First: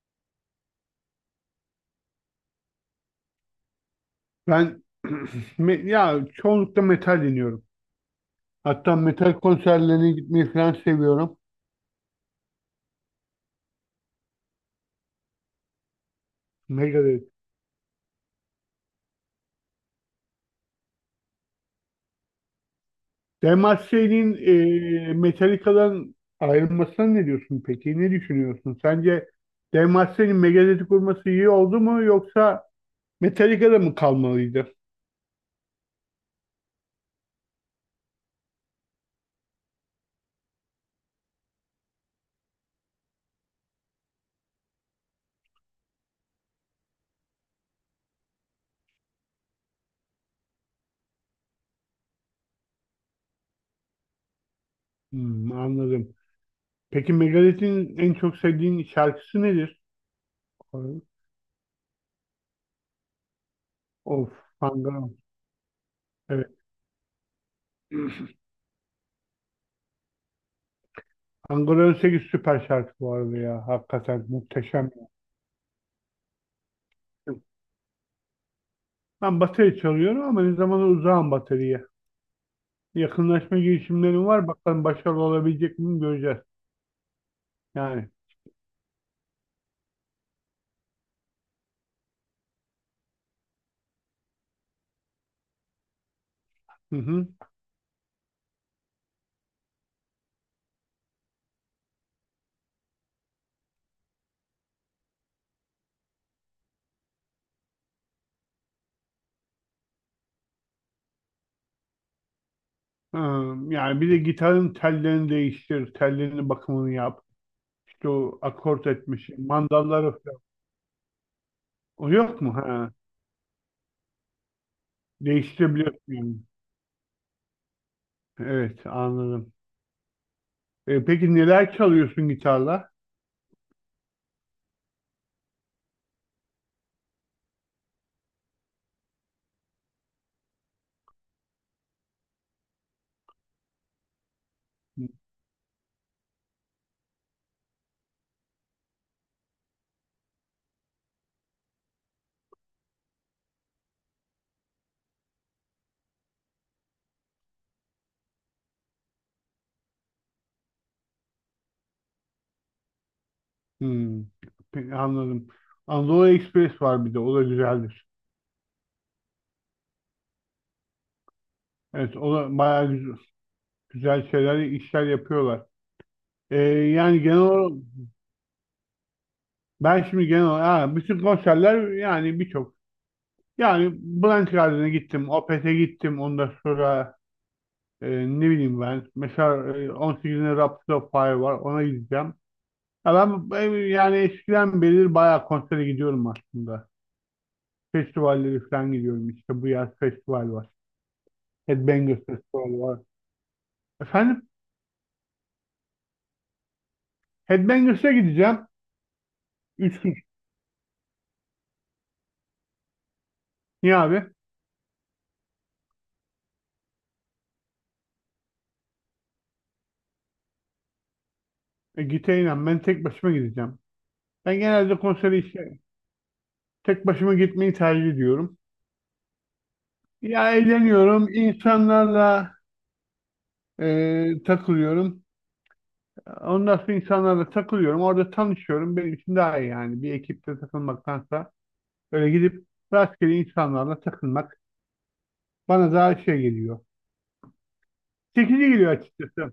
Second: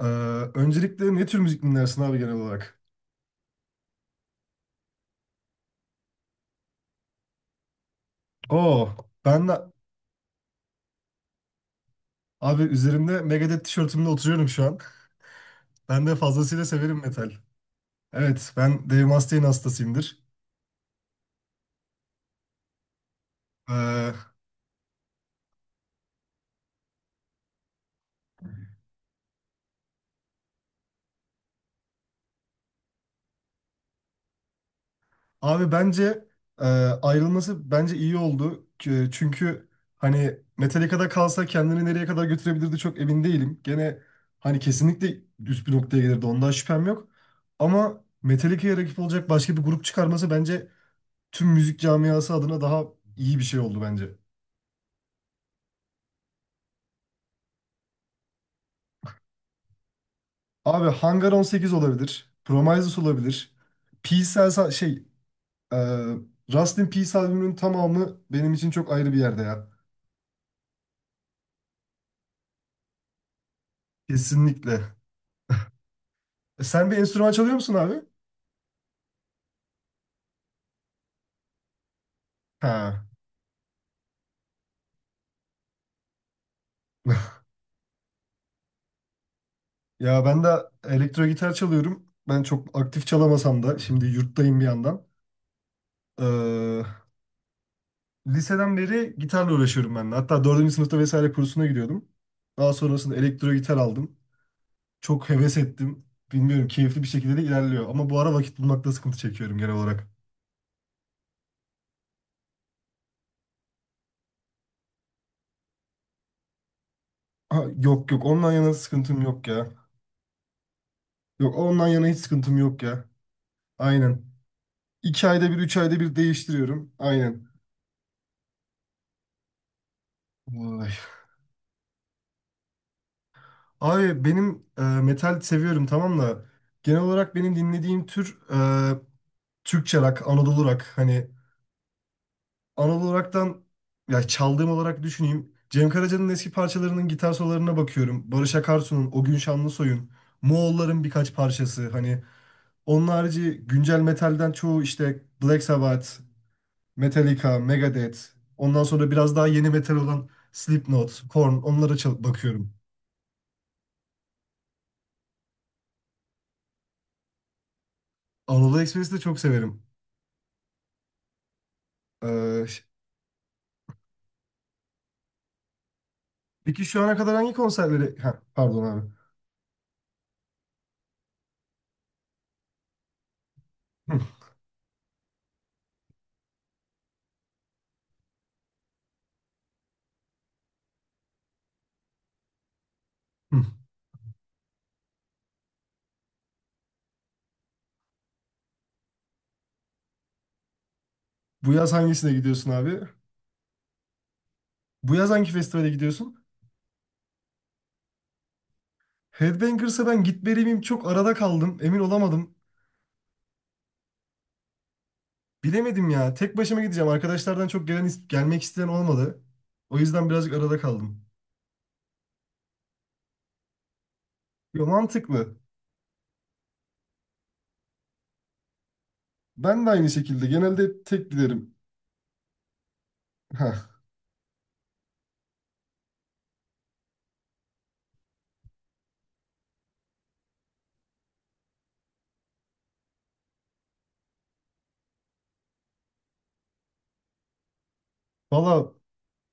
Ee, öncelikle ne tür müzik dinlersin abi genel olarak? Ben ya çoğunlukla metal dinliyorum. Oo, Hatta metal ben de konserlerine gitmeyi falan seviyorum. abi üzerimde Megadeth tişörtümle oturuyorum şu an. Ben de fazlasıyla severim Megadeth. metal. Evet, ben Dave Mustaine hastasıyımdır. Ee, Demacia'nın Metallica'dan ayrılmasına ne diyorsun peki? Ne düşünüyorsun? Sence Demacia'nın Megadeth'i kurması iyi oldu mu yoksa Metallica'da mı kalmalıydı? abi bence e, ayrılması bence iyi oldu. Çünkü hani Metallica'da kalsa kendini nereye kadar götürebilirdi çok emin değilim. Gene hani kesinlikle üst bir noktaya gelirdi ondan şüphem yok. Ama Metallica'ya rakip olacak başka bir grup çıkarması bence tüm müzik camiası adına daha iyi bir şey oldu bence. Hmm, anladım. Peki Megadeth'in en çok sevdiğin şarkısı nedir? Abi Hangar 18 olabilir. Promises olabilir. Peace Of, Cells- şey Hangar. e, Evet. Rust in Peace albümünün tamamı benim için çok ayrı bir yerde ya. Hangar 18 süper şarkı bu arada ya. Hakikaten muhteşem. Kesinlikle. Sen bir enstrüman çalıyor musun abi? Ben bateri çalıyorum ama ne zamanda uzağım bataryaya. Ha. Yakınlaşma girişimlerim var. Bakalım başarılı olabilecek miyim göreceğiz. Yani. Ya ben de elektro gitar çalıyorum. Ben çok aktif çalamasam da şimdi yurttayım bir yandan. Ee, Hı hı. liseden beri gitarla uğraşıyorum ben de. Hatta dördüncü sınıfta vesaire kursuna gidiyordum. Daha sonrasında elektro gitar aldım. Çok heves ettim. Bilmiyorum keyifli bir şekilde de ilerliyor. Ama bu ara vakit bulmakta sıkıntı çekiyorum genel olarak. Ee, Yani bir de gitarın tellerini değiştir. Tellerinin bakımını yap. Ha, İşte yok yok o ondan yana akort sıkıntım etmiş. yok ya. Mandalları falan. Yok ondan yana O hiç yok mu? sıkıntım yok Ha. ya. Aynen. İki ayda bir, üç ayda Değiştirebiliyorsun bir yani. değiştiriyorum. Aynen. Evet, anladım. Vay. E, peki neler çalıyorsun gitarla? Abi benim metal seviyorum tamam da genel olarak benim dinlediğim tür Türkçe rock, Anadolu rock. Hani Anadolu olaraktan ya çaldığım olarak Hı. düşüneyim. Cem Karaca'nın eski parçalarının gitar sololarına bakıyorum. Barış Akarsu'nun, O Gün Şanlısoy'un, Moğolların birkaç parçası. Hani onun harici güncel metalden çoğu işte Black Sabbath, Metallica, Megadeth. Ondan sonra biraz daha yeni metal olan Slipknot, Korn onlara bakıyorum. Hmm. Peki, anladım. Anadolu Express var bir de. O da güzeldir. Anadolu Express'i de çok severim. Evet, o da Ee, bayağı güzel, güzel şeyler, işler yapıyorlar. Ee, peki şu ana yani kadar genel hangi olarak konserleri... Ha, pardon abi. ben şimdi genel olarak ha, bütün konserler yani birçok. Yani Hı, Blank Garden'a gittim, Opeth'e gittim. Ondan sonra e, ne bileyim ben. Mesela 18'inde Rhapsody of Fire var. Ona gideceğim. Ya ben hı. ben yani eskiden beri bayağı konsere gidiyorum aslında. Festivalleri falan gidiyorum. İşte bu yaz festival var. Bu yaz Headbangers hangisine gidiyorsun Festival var. abi? Efendim. Bu yaz hangi festivale gidiyorsun? Headbangers'a gideceğim. Üç Headbangers'a gün. ben gitmeli miyim çok arada kaldım. Emin olamadım. Niye abi? Bilemedim ya. Tek başıma gideceğim. Arkadaşlardan çok gelen gelmek isteyen olmadı. O yüzden birazcık arada kaldım. E, gideyim ben, tek başıma gideceğim. Ben Yo, genelde konsere mantıklı. işte tek başıma gitmeyi tercih ediyorum. Ben de aynı şekilde. Ya Genelde eğleniyorum, tek giderim. insanlarla Heh. Takılıyorum. Ondan sonra insanlarla takılıyorum. Orada tanışıyorum. Benim için daha iyi yani. Bir ekipte takılmaktansa öyle gidip rastgele insanlarla takılmak bana daha şey geliyor. Çekici Valla geliyor açıkçası.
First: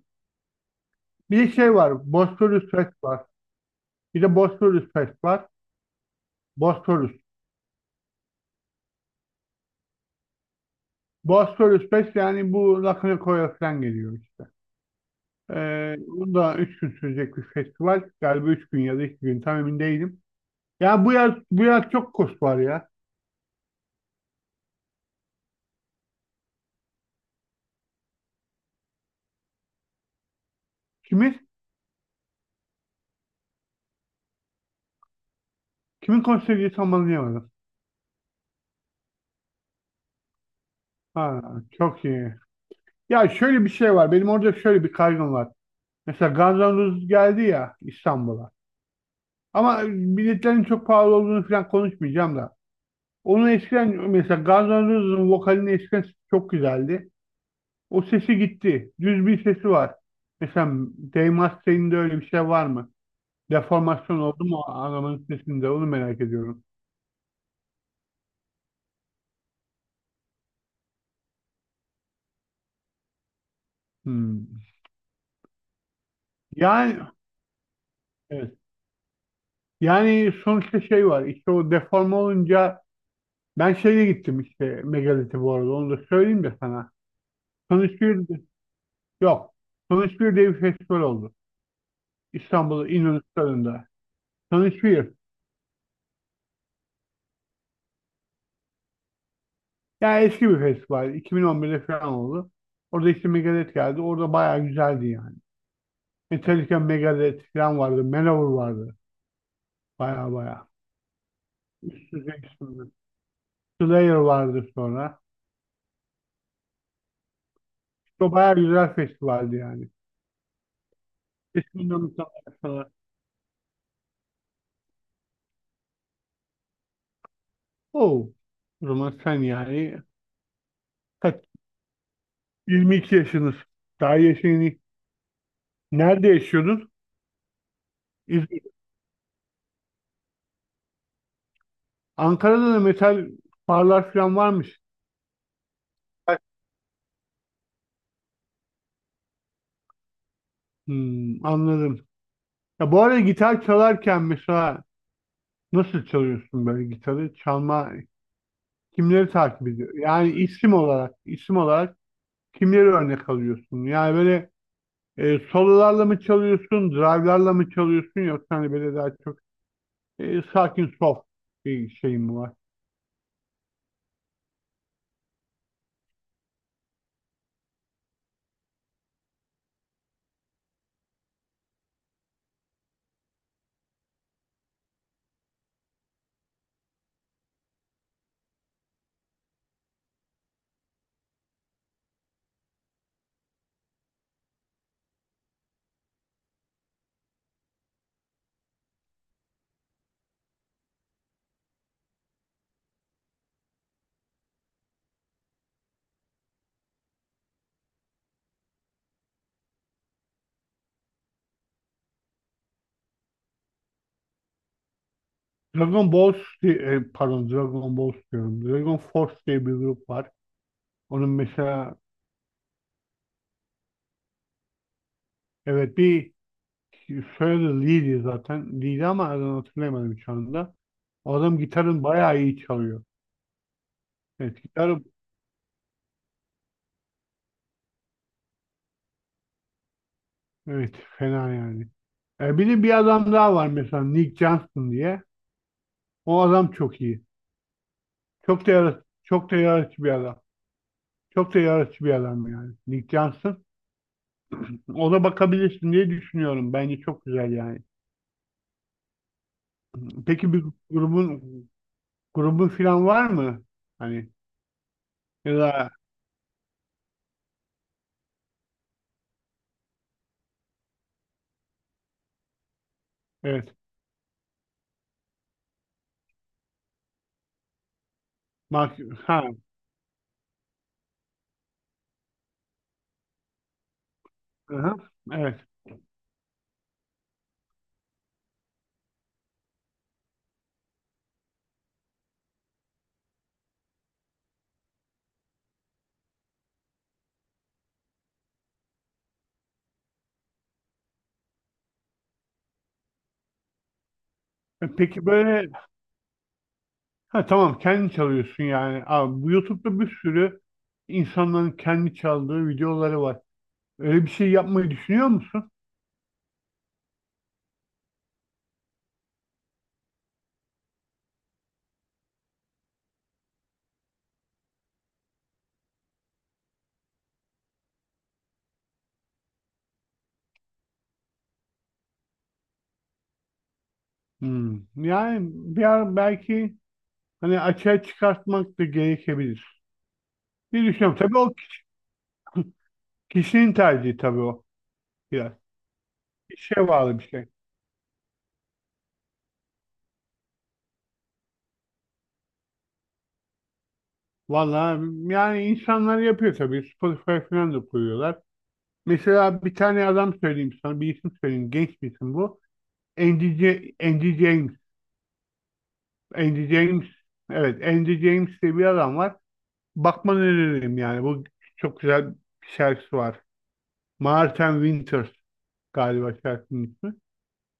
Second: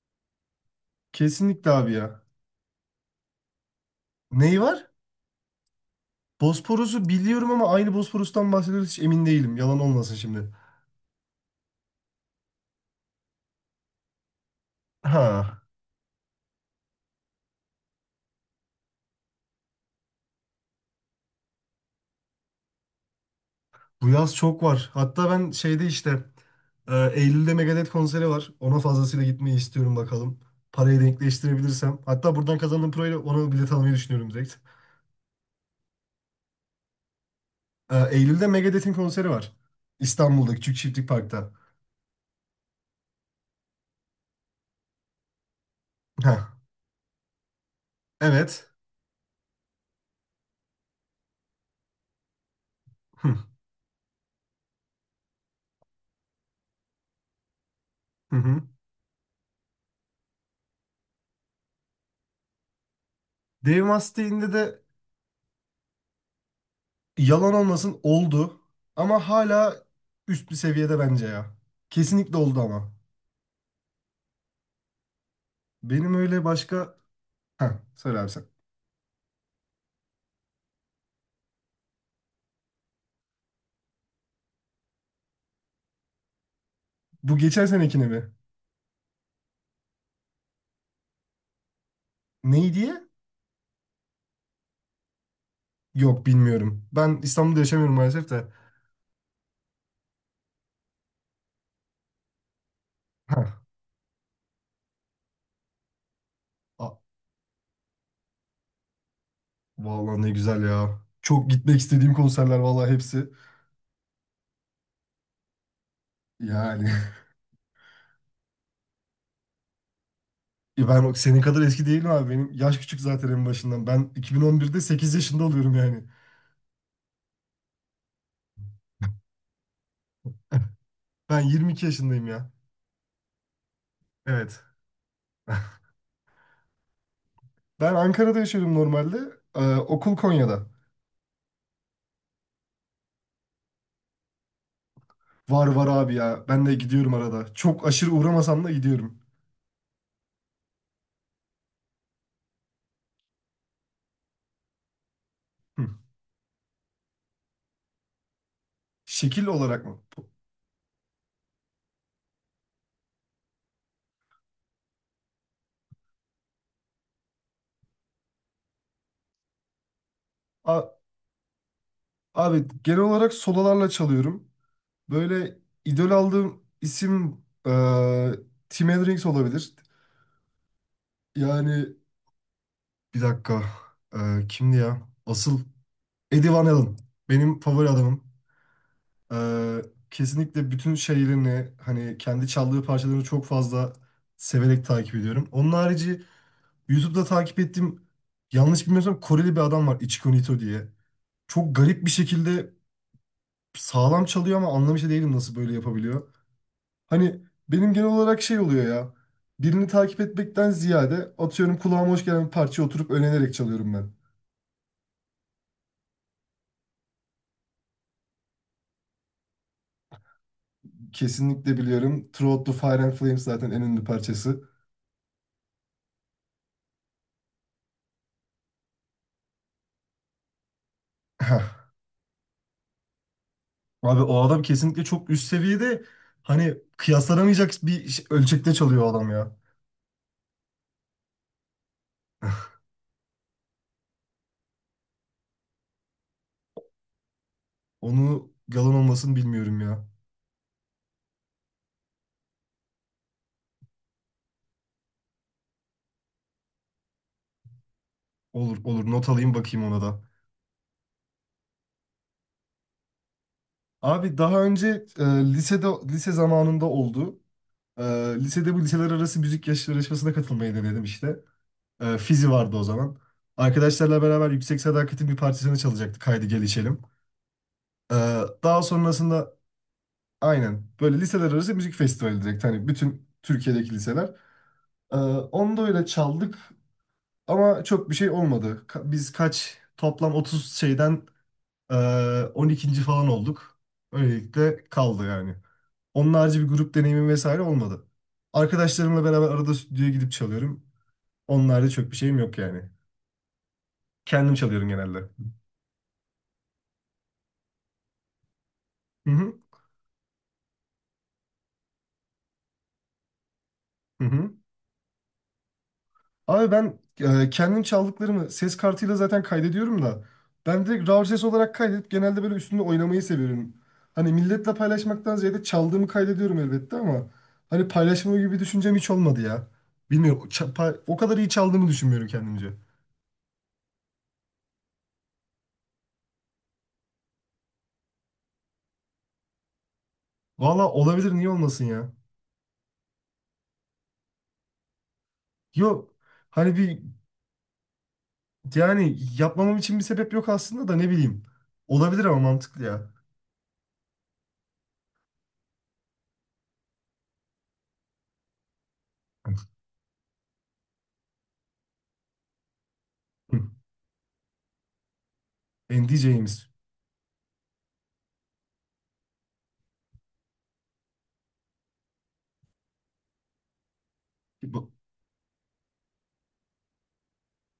Bir de kesinlikle şey abi var. ya. Bosphorus Fest var. Bir de Neyi var? Bosphorus Fest var. Bosporus'u Bosphorus. biliyorum ama aynı Bosporus'tan bahsediyoruz hiç emin değilim. Yalan olmasın şimdi. Bosphorus Fest yani bu Lakanikoya falan geliyor işte. Ha. Bu da üç gün sürecek bir festival. Galiba üç gün ya da iki gün tam emin değilim. Ya bu yaz çok kurs var ya. Bu yaz çok var. Hatta ben şeyde işte Eylül'de Megadeth konseri var. Ona fazlasıyla gitmeyi istiyorum bakalım. Parayı Kimin? denkleştirebilirsem. Hatta buradan kazandığım parayla ona bilet almayı düşünüyorum direkt. Kimin konseri diye tam anlayamadım. Eylül'de Megadeth'in konseri var. İstanbul'da Küçük Çiftlik Ha, Park'ta. çok iyi. Ya şöyle bir şey var. Benim orada şöyle bir kaygım var. Mesela Heh, Guns N' Roses geldi ya İstanbul'a. evet. Ama biletlerin çok pahalı olduğunu falan konuşmayacağım da. Hı, Onun eskiden mesela Guns N' Roses'ın vokalinin eskiden çok güzeldi. O hı sesi hı. gitti. Düz bir sesi var. Mesela Dave Mustaine'de öyle bir şey var mı? Dave Deformasyon oldu Mustaine'de mu de adamın sesinde? Onu merak ediyorum. yalan olmasın oldu. Ama hala üst bir seviyede bence ya. Kesinlikle oldu ama. Hmm. Benim öyle başka... Yani Heh, söyle abi sen. evet. Yani sonuçta şey var. İşte o deforme olunca ben şeye gittim işte Megalit'e bu arada. Onu da söyleyeyim de sana. Bu geçen Sonuç senekine bir mi? yok. Sonuç bir diye bir festival oldu. İstanbul'da Neydi? İnönü Stadı'nda. Sonuç bir. Yok bilmiyorum. Ben İstanbul'da yaşamıyorum maalesef de. Yani eski bir festival. 2011'de falan oldu. Orada işte Heh. Megadeth geldi. Orada bayağı güzeldi yani. Metallica, A- Megadeth falan vardı. Manowar vardı. Vallahi Baya ne güzel baya. ya. Çok gitmek Üst istediğim düzey konserler isimler. vallahi hepsi. Slayer vardı sonra. Yani. İşte baya güzel festivaldi yani. Ya ben senin kadar eski değilim abi. Benim yaş Bismillahirrahmanirrahim. küçük zaten en başından. Ben 2011'de 8 yaşında oluyorum yani. Oo. O zaman sen yani Ben kaç? 22 yaşındayım ya. 22 yaşınız. Daha yaşın, Evet. nerede yaşıyordun? Ben Ankara'da İzmir. yaşıyorum normalde. Okul Konya'da. Ankara'da da metal barlar falan varmış. Var var abi ya. Ben de gidiyorum arada. Çok aşırı uğramasam da gidiyorum. Hmm, anladım. Ya bu arada gitar çalarken mesela Hı. nasıl çalıyorsun böyle gitarı? Çalma kimleri Şekil takip olarak ediyor? mı? Yani isim olarak, isim olarak kimleri örnek alıyorsun? Yani böyle sololarla mı çalıyorsun, drive'larla mı çalıyorsun yoksa hani böyle daha çok A- sakin soft bir şey mi var? abi genel olarak sololarla çalıyorum. Böyle idol aldığım isim e, Tim Hendrix olabilir. Yani bir dakika. Kimdi ya? Asıl Eddie Van Halen. Benim favori adamım. E, kesinlikle bütün şeylerini hani kendi çaldığı parçalarını çok fazla severek takip ediyorum. Onun harici YouTube'da takip ettiğim yanlış bilmiyorsam Koreli bir adam var Ichiko Nito diye. Çok garip bir şekilde sağlam çalıyor ama anlamış değilim nasıl böyle yapabiliyor. Hani benim genel olarak şey oluyor ya. Birini takip etmekten ziyade atıyorum kulağıma hoş gelen bir parçaya oturup öğrenerek çalıyorum ben. Dragon Ball, di- e, pardon, Dragon Balls diyorum. Dragon Force diye bir grup var. Onun Kesinlikle mesela biliyorum. Throughout the Fire and Flames zaten en ünlü parçası. evet bir soyadı Lee'di zaten. Lee'di ama adını hatırlayamadım şu anda. O adam Heh. gitarın bayağı iyi çalıyor. Abi o adam Evet, kesinlikle gitarı çok üst seviyede hani kıyaslanamayacak bir ölçekte çalıyor o adam ya. evet fena yani. E, bir de bir adam daha var mesela Nick Johnson diye. O adam çok iyi. Onu Çok da yalan yaratıcı, olmasını çok da bilmiyorum yaratıcı ya. bir adam. Çok da yaratıcı bir adam yani. Nick Johnson. Ona bakabilirsin diye düşünüyorum. Bence çok güzel yani. Olur olur not alayım bakayım ona da. Peki bir grubun grubun falan var mı? Hani Abi daha önce ya lisede da lise zamanında oldu. E, lisede bu liseler arası müzik yarışmasına katılmayı denedim işte. Fizi vardı o zaman. evet. Arkadaşlarla beraber Yüksek Sadakat'in bir parçasını çalacaktık. Haydi gel içelim. E, daha Mark, ha, sonrasında aynen böyle liseler arası müzik festivali direkt. Hani bütün Türkiye'deki liseler. aha, E, evet. onu da öyle çaldık ama çok bir şey olmadı. Biz kaç toplam 30 şeyden e, 12. falan olduk. Öylelikle kaldı yani. Onun harici bir grup deneyimim vesaire olmadı. Arkadaşlarımla beraber arada stüdyoya gidip çalıyorum. Onlarda çok bir şeyim yok yani. Kendim E, çalıyorum peki genelde. böyle ha, tamam kendi çalıyorsun yani. Hı Abi, bu hı. YouTube'da bir sürü insanların kendi çaldığı videoları var. Öyle Hı bir şey hı. yapmayı düşünüyor musun? Abi ben kendim çaldıklarımı ses kartıyla zaten kaydediyorum da ben direkt RAW ses olarak kaydedip genelde böyle üstünde oynamayı seviyorum. Hani milletle paylaşmaktan ziyade çaldığımı kaydediyorum elbette ama hani paylaşma gibi bir düşüncem hiç olmadı ya. Bilmiyorum o kadar iyi çaldığımı düşünmüyorum kendimce. Hmm. Yani bir ara belki hani açığa çıkartmak da gerekebilir. Bir Valla düşünüyorum. olabilir Tabii niye o olmasın ya. kişinin tercihi, tabii o biraz. Yok hani İşe bir bağlı bir şey. yani yapmamam için bir sebep yok aslında da ne bileyim. Olabilir ama mantıklı ya. Vallahi yani insanlar yapıyor tabii. Spotify falan da koyuyorlar. Mesela bir tane adam söyleyeyim sana. Bir isim söyleyeyim. Genç bir isim bu. Hı. Andy James. En Andy diyeceğimiz. James. Evet. Andy James diye bir adam var. Bakmanı öneririm yani. Bu çok güzel bir şarkısı var. Martin Winters galiba şarkının ismi.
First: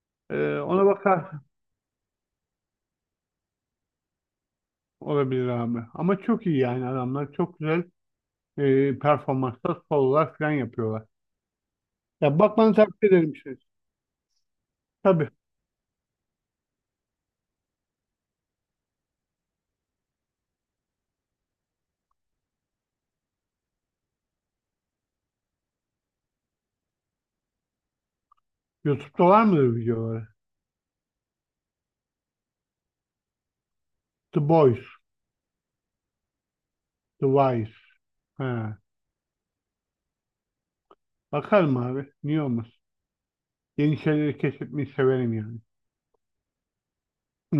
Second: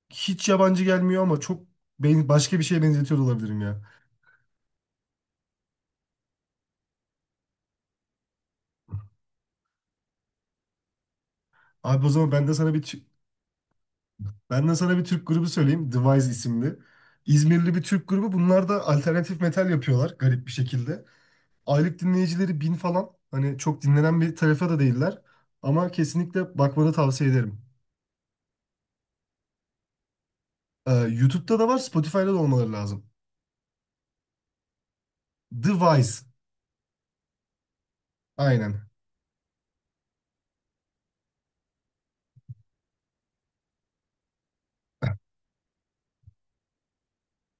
Hiç yabancı Ona gelmiyor bakar ama çok başka bir şeye benzetiyor da olabilirim ya. olabilir abi. Ama çok iyi yani adamlar. Çok güzel performansta sololar falan yapıyorlar. Abi o zaman Ya ben de sana bakmanı bir tavsiye ederim işte. ben de sana bir Türk Tabii. grubu söyleyeyim. The Wise isimli. İzmirli bir Türk grubu. Bunlar da alternatif metal yapıyorlar garip bir şekilde. Aylık dinleyicileri bin falan. Hani çok dinlenen bir tarafa da değiller. Ama kesinlikle bakmanı tavsiye ederim. YouTube'da var mıdır videoları? YouTube'da da var, Spotify'da da olmaları lazım. The Boys, The Wise. The Wise. Ha. Aynen. Bakarım abi. Niye olmaz? Yeni şeyleri keşfetmeyi severim yani.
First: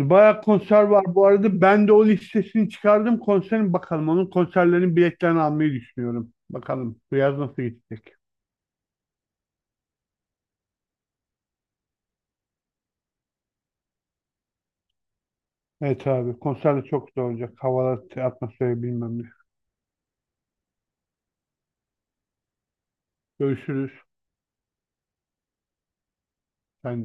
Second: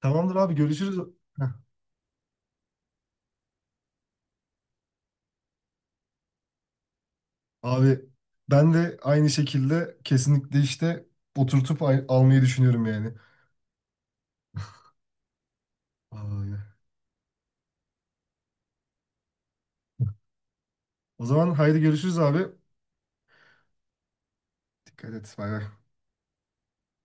Tamamdır abi konser görüşürüz. var bu Heh. arada. Ben de o listesini çıkardım. Konserin bakalım. Onun konserlerinin biletlerini almayı düşünüyorum. Bakalım. Bu yaz nasıl Abi gidecek? ben de aynı şekilde kesinlikle işte oturtup almayı düşünüyorum yani. Evet abi. Ay. Konser de çok güzel olacak. Havalar, atmosferi bilmem ne. O zaman haydi görüşürüz abi. Görüşürüz. Dikkat et. Bay bay. Sen